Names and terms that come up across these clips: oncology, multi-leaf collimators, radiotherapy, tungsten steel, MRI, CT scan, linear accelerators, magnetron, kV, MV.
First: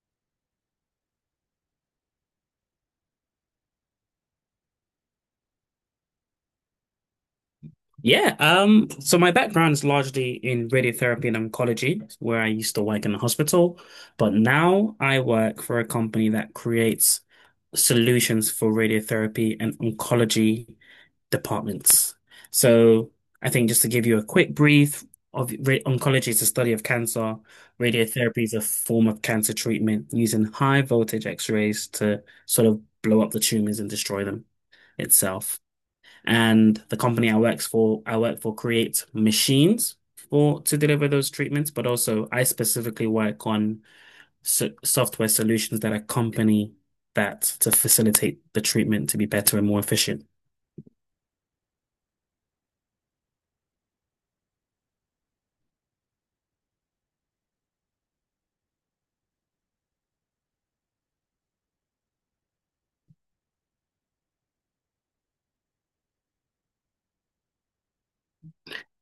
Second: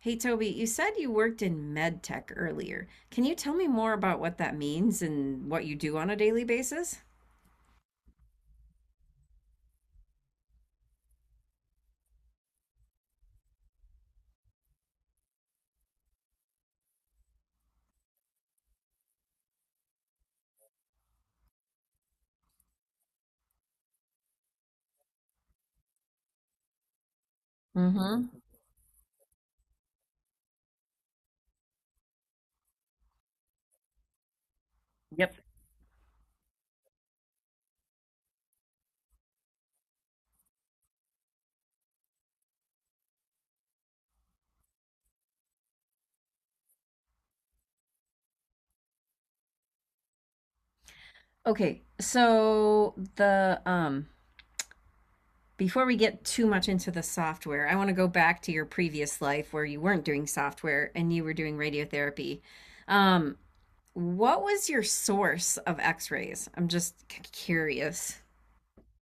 Hey Toby, you said you worked in med tech earlier. Can you tell me more about what that means and what you do on a daily basis? Yeah, so my background is largely in radiotherapy and oncology, where I used to work in a hospital, but now I work for a company that creates solutions for radiotherapy and oncology departments. So I think just to give you a quick brief of oncology is the study of cancer. Mm-hmm. Radiotherapy is a form of cancer treatment using high voltage X-rays to sort of blow up the tumors and destroy them Yep. itself. And the company I work for creates machines for to deliver those treatments, but also I specifically work on software solutions that accompany that to facilitate the treatment to be better and more efficient. Okay, so the Before we get too much into the software, I want to go back to your previous life where you weren't doing software and you were doing radiotherapy. Um, what was your source of X-rays? I'm curious.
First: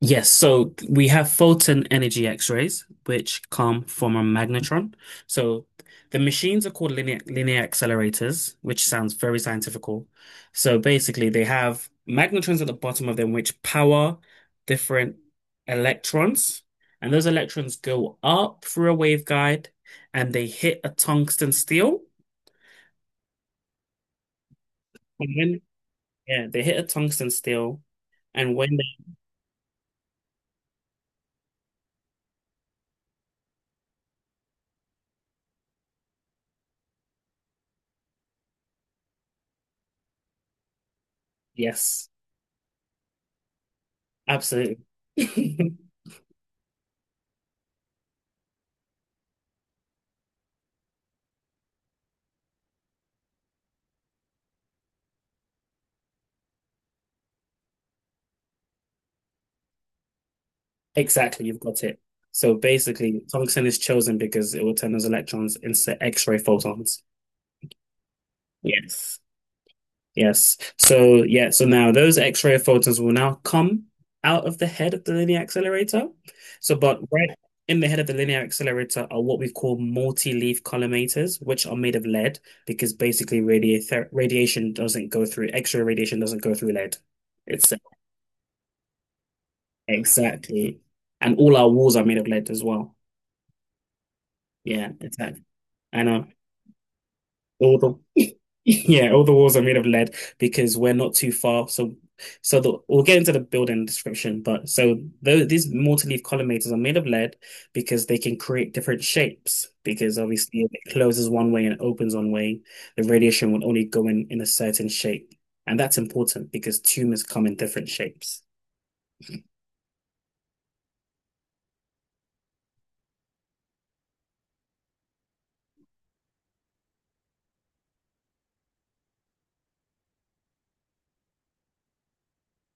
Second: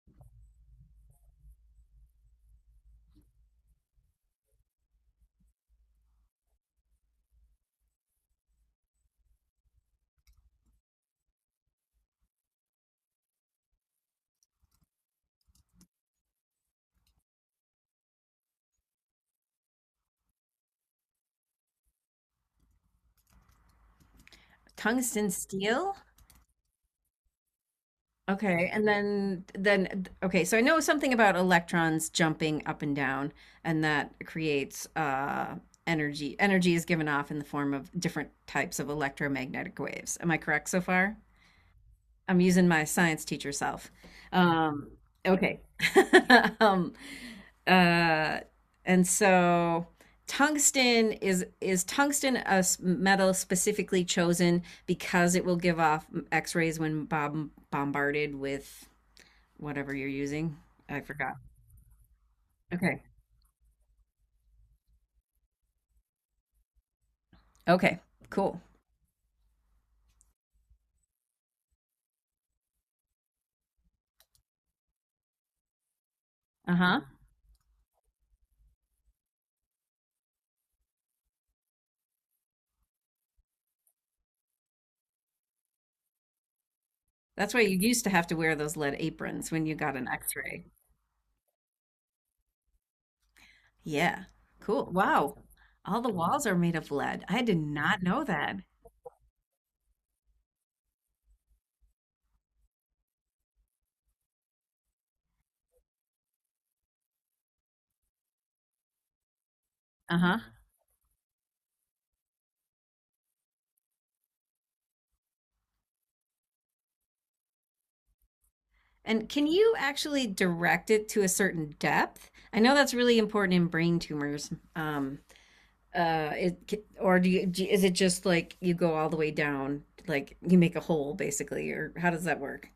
Yes, so we have photon energy X-rays, which come from a magnetron. So the machines are called linear accelerators, which sounds very scientifical. So basically, they have magnetrons at the bottom of them, which power different electrons, and those electrons go up through a waveguide, and they hit a tungsten steel. Tungsten And when steel? yeah, they hit a tungsten steel, and Okay, when and they then okay, so I know something about electrons jumping up and down, and that creates energy. Energy is given off in the form of different types of electromagnetic waves. Am I correct so far? yes, I'm using my science teacher self. absolutely. Um, okay. Um, uh, and so tungsten is tungsten a s- metal specifically chosen because it will give off X-rays when bombarded with whatever you're using. I forgot. Exactly, you've got it. So Okay. basically, tungsten is chosen because it will turn those electrons into X-ray photons. Okay. Cool. Yes. Yes. So yeah, so now those X-ray photons will now come out of the head of the linear accelerator. So Uh but huh. right in the head of the linear accelerator are what we call multi-leaf collimators, which are made of lead because basically radiator radiation doesn't go through X-ray radiation doesn't go through lead. That's why It's you used to have to wear those lead aprons when you got an x-ray. exactly. And all our walls are made of lead as well. Yeah. Cool. Yeah, Wow. exactly. All I the know. walls are made of lead. I did All not know the that. yeah, all the walls are made of lead because we're not too far. So, we'll get into the building description. But so these multi-leaf collimators are made of lead because they can create different shapes. Because Uh-huh. obviously, if it closes one way and opens one way, the radiation will only go in a certain shape. And that's important because tumors come in different shapes. And can you actually direct it to a certain depth? I know that's really important in brain tumors. It or do you, do is it just like you go all the way down, like you make a hole basically, or how does that work?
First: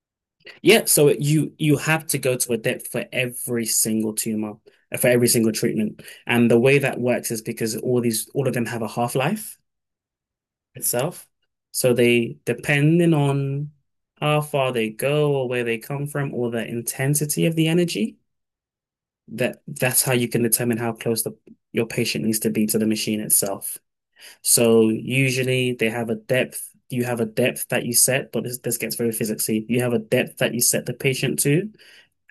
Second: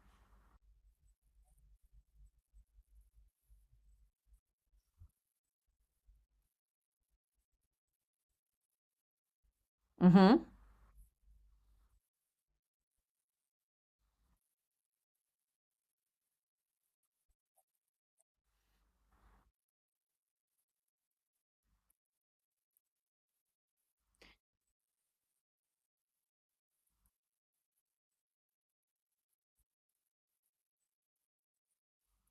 Yeah, so you have to go to a depth for every single tumor, for every single treatment. And the way that works is because all of them have a half-life Mm-hmm. itself. So they, depending on how far they go or where they come from or the intensity of the energy, that's how you can determine how close the your patient needs to be to the machine itself. So usually they have a depth, you have a depth that you set, but this gets very physicsy. You have a depth that you set the patient to,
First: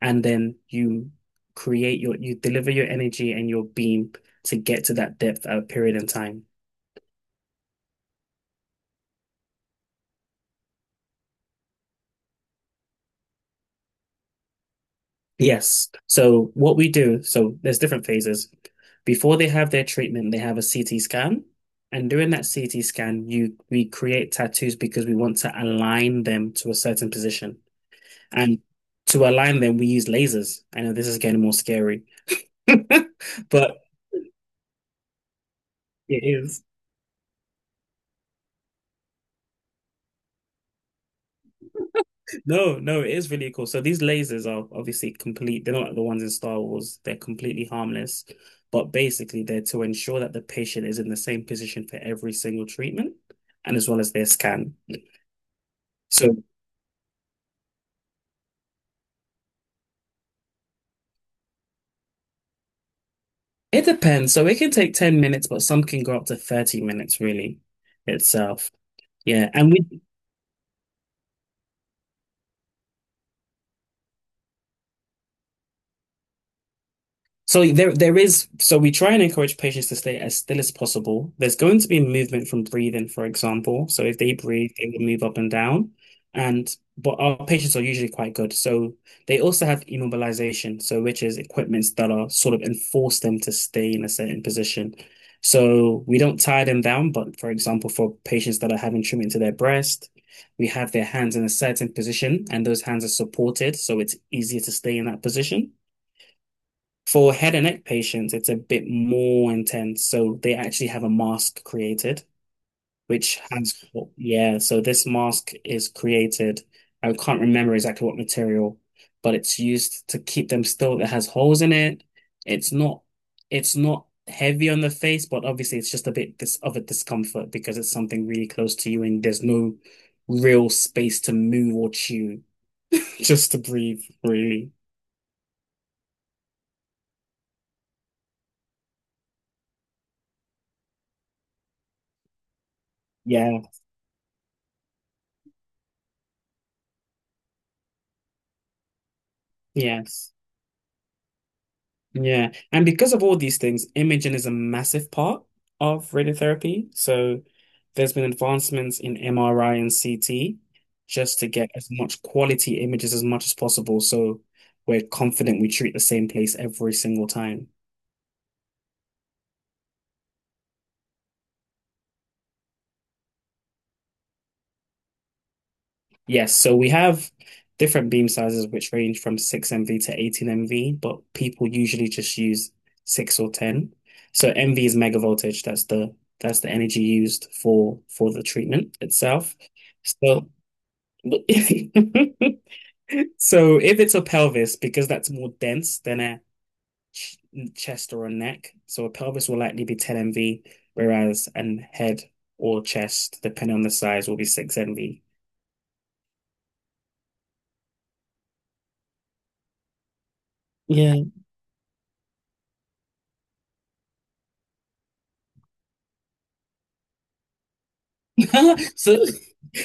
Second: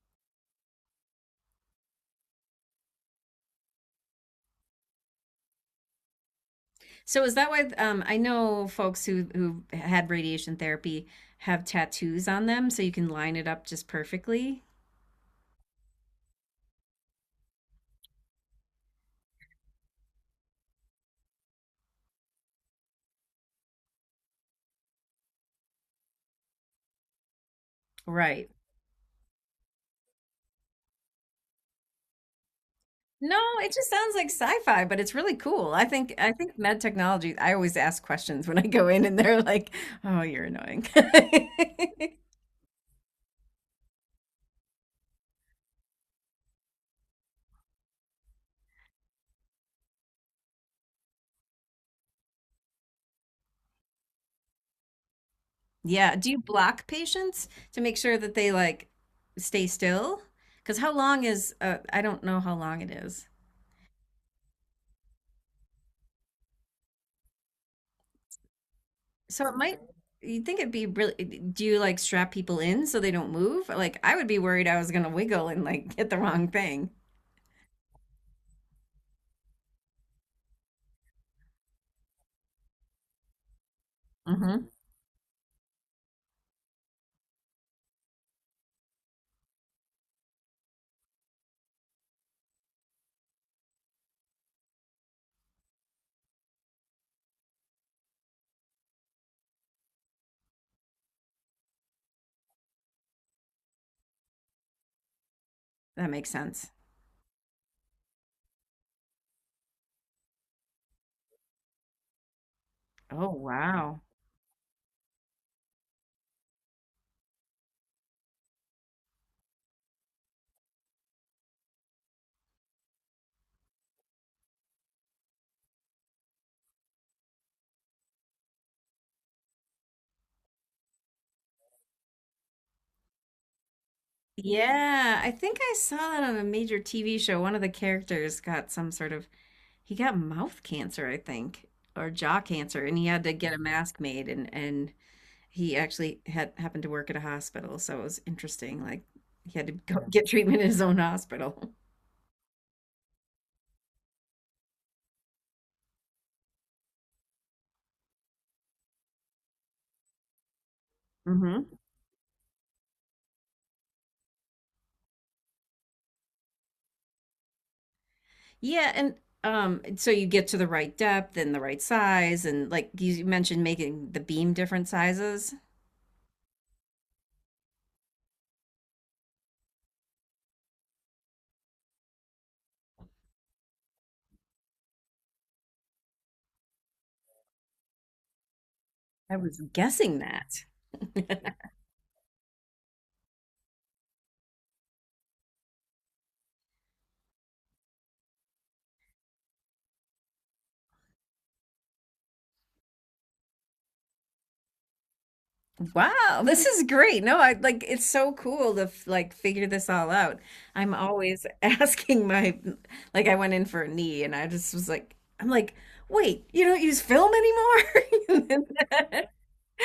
and then you create your you deliver your energy and your beam to get to that depth at a period in time. So is that why I know folks who had radiation therapy have tattoos on them so you can line it up just perfectly? Yes. So what we do, so there's different phases. Before they have their treatment, they have a CT scan. And during that CT scan, you we create tattoos because we want to align them to a certain position. Right. And to align them, we use lasers. I know this is getting more scary, No, it but just sounds like sci-fi, but it's really cool. I think it I think is. med technology, I always ask questions when I go in and they're like, "Oh, you're annoying." No, no, it is really cool. So these lasers are obviously complete. They're not like the ones in Star Wars. They're completely harmless, but basically they're to ensure that the patient is in the same position for every single treatment and as well as their scan. Yeah, do So you block patients to make sure that they like stay still? Because how long is I don't know how long it is. it depends. So it can take 10 minutes, but some can go up to 30 minutes really itself. So Yeah. it And might, we You'd think it'd be really, do you like strap people in so they don't move? Like I would be worried I was gonna wiggle and like hit the wrong thing. So there is so we try and encourage patients to stay as still as possible. There's going to be movement from breathing, for example. So if they Mm-hmm. breathe, they will move up and down. And but our patients are usually quite good. So they also have immobilization, so which is equipments that are sort of enforce them to stay in a certain position. So we don't tie them down, but for example, for patients that are having treatment to their breast, we have their hands in a certain position and those hands are supported, so it's easier to stay in that position. That makes sense. For head and neck patients, it's a bit more intense. So they actually have a mask created, Oh, which has, wow. yeah. So this mask is created. I can't remember exactly what material, but it's used to keep them still. It has holes in it. It's not, it's not heavy on the face, but obviously it's just a bit dis of a discomfort because it's something really close to you and there's no real space to move or chew, just to breathe, really. Yeah, I think I saw that on a major TV show. One of the characters got some sort of, He got mouth cancer, I think, or jaw cancer, and he had to get a Yeah. mask made and he actually had happened to work at a hospital, so it was interesting. Like he had to go get Yes. treatment in his own hospital. Yeah. And because of all these things, imaging is a massive part of radiotherapy. So there's been advancements in MRI and CT just to Hmm. get as much quality images as much as possible. So we're confident we treat the same place every single time. Yeah, and so you get to the right depth and the right size, and like you mentioned, making the beam different sizes. Yes, so we have different beam sizes which range from 6 MV to 18 MV, but people usually just use 6 or 10. So MV is mega voltage, that's the energy used for the treatment I itself. was guessing So that. so if it's a pelvis, because that's more dense than a ch chest or a neck, so a pelvis will likely be 10 MV, whereas an head or chest, depending on the size, will be 6 MV. Wow, this is great. No, I like it's so cool to like figure this all out. I'm Yeah. always asking my like I went in for a knee and I just was like I'm like, "Wait, you don't use film anymore?" So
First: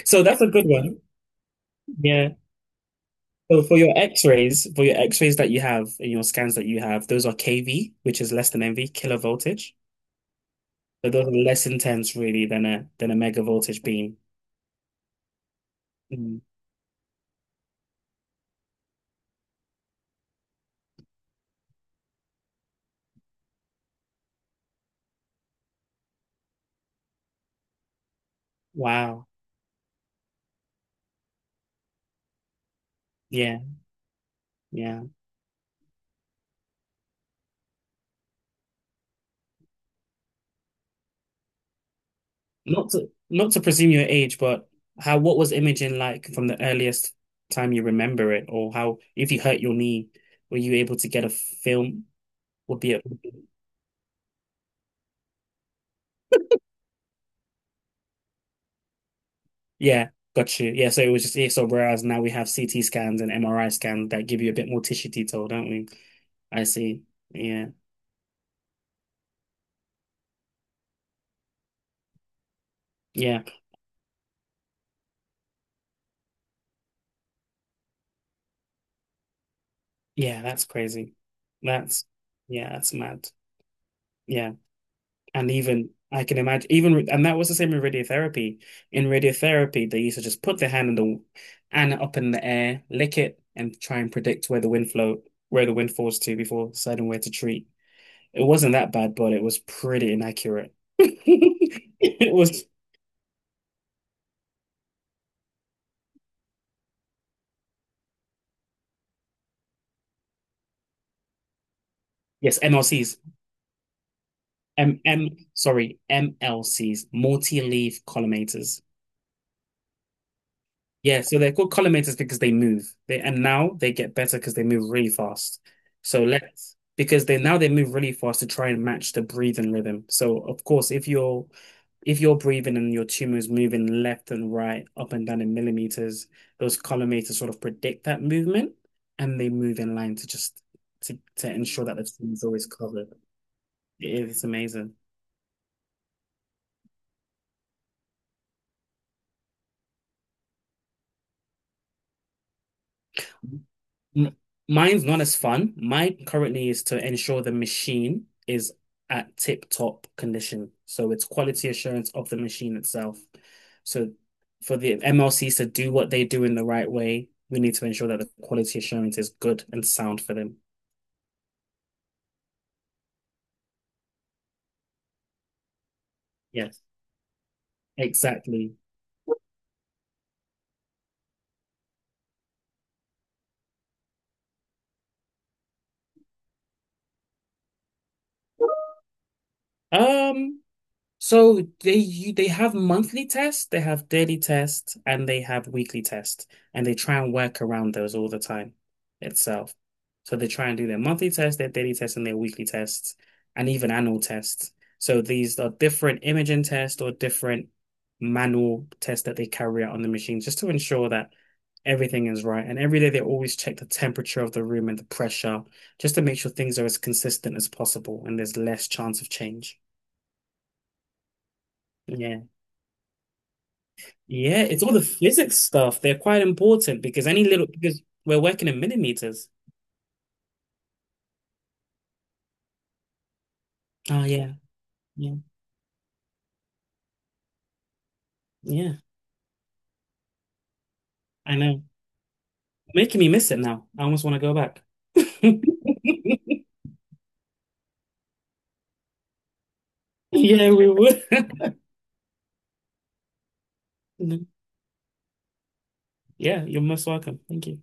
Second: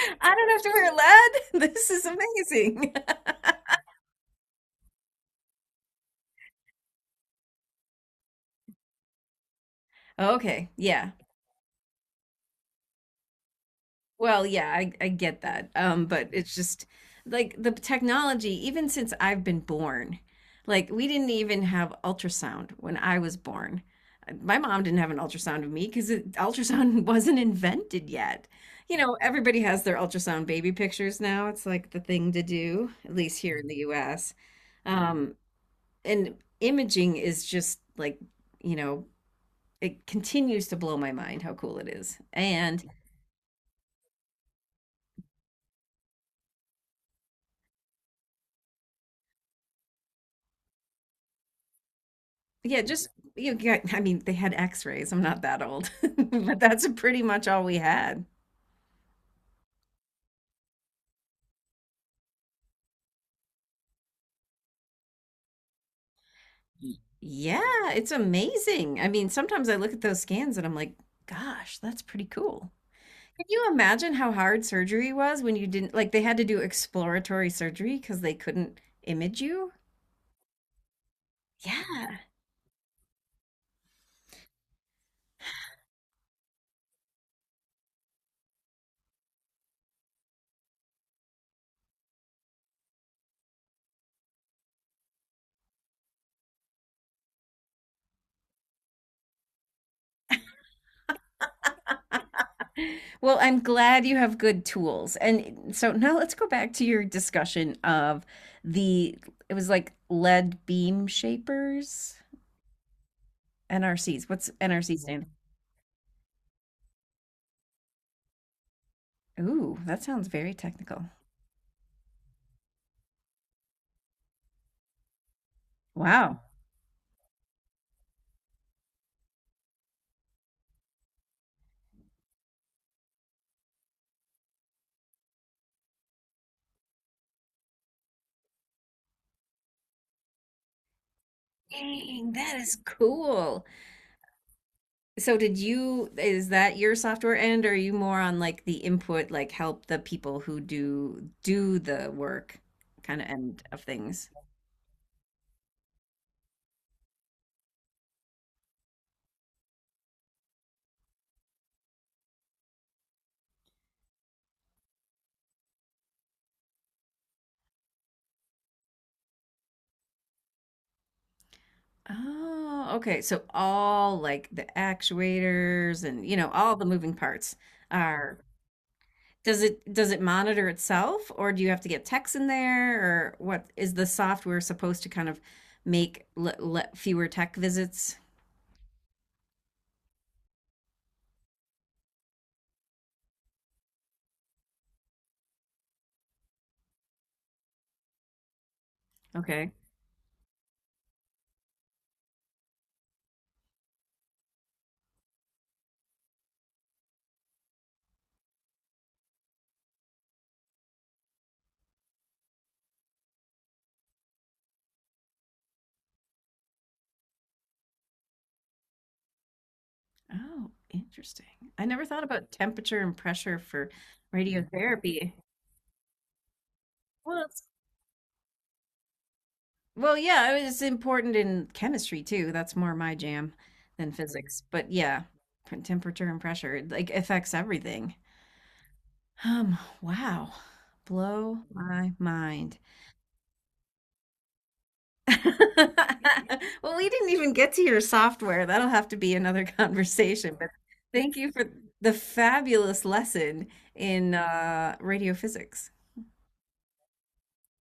So I that's a don't have good to wear one. lead. This is Yeah. amazing. So for your X-rays that you have and your scans that you have, those are kV, which is less than MV, kilo voltage. Okay, yeah. So those are less intense really than a mega voltage beam. Well, yeah, I get that. But Mm. it's just like the technology, even since I've been born, like we didn't even have ultrasound when I was born. My mom didn't have an ultrasound of me because ultrasound wasn't invented yet. You know, Wow. everybody has their ultrasound baby pictures now. It's like the thing to do, at least here Yeah, in the US. yeah. Um, and imaging is just like, you know, it continues to blow my mind how cool it is. And Not to presume your age, but how what was imaging like from the earliest time you remember it, or how if you hurt your knee, were you able to get a film? Would yeah, be a just you get, I mean, they had x-rays. I'm not that old, but that's pretty much all we had. Yeah, got you. Yeah, so it was just ESO, whereas now we have CT scans and MRI scans that give you a bit more tissue detail, don't we? I see. Yeah, Yeah, it's amazing. I mean, sometimes I look at those scans and I'm like, gosh, that's pretty cool. yeah, Can you imagine how hard surgery was when you didn't, like, they had to do exploratory surgery because they couldn't image you? yeah, that's crazy. That's, Yeah. yeah, that's mad. Yeah. And even, I can imagine, even, and that was the same with radiotherapy. In radiotherapy, they used to just put their hand in the, and up in the air, lick it, and try and predict where the wind flow, where the wind falls to before deciding where to treat. It wasn't that bad, but it was pretty inaccurate. It was Well, I'm glad you have good tools. And so now let's go back to your discussion of the, it was like lead beam shapers. Yes, MLCs. NRCs. What's NRC M stand? M sorry, MLCs, multi-leaf collimators. Ooh, that sounds very technical. Yeah, so they're called collimators because they move. They and now they get better because they move really fast. So Wow. let's because they move really fast to try and match the breathing rhythm. So of course, if you're breathing and your tumor is moving left and right, up and down in millimeters, those collimators sort of predict that movement and they move in line to just to ensure that the Dang, tumor is that always is covered. cool. It is amazing. So did you is that your software end or are you more on like the input, like help the people who do the work kind of end of things? M- Mine's not as fun. Mine currently is to ensure the machine is at tip-top condition. So it's quality assurance of the machine itself. So for the MLCs to do what they do in the right way, we need to ensure that the quality assurance is good and sound for them. Oh, okay. So all like the actuators and you know, all Yes, the moving parts are. exactly. Does it monitor itself, or do you have to get text in there, or what is the software supposed to kind of make fewer tech visits? Um, so they have monthly tests, they have daily tests, and they have weekly tests, and they try and work around those all the time Okay. itself. So they try and do their monthly tests, their daily tests, and their weekly tests, and even annual tests. So these are different imaging tests or different manual tests that they carry out on the machine just to ensure that everything is right. And every day they always check the temperature of the room and the pressure just to make sure things are as consistent as possible and there's less chance of change. Oh, interesting. I never thought Yeah. about temperature and pressure for Yeah, it's all the radiotherapy. physics stuff. They're quite important because Well, any it's, little because we're working in millimeters. well, yeah, I mean, it's important in chemistry too. That's more my jam than Oh yeah, physics. But yeah, yeah, p- temperature and pressure it, like affects everything. yeah. Wow. I Blow know. my mind. Making me miss it now. I almost want to go back. Well, we didn't even get to your software. That'll have to be another conversation. But Yeah, we would. thank you for the fabulous lesson in radio physics. Yeah, you're most welcome. Thank you.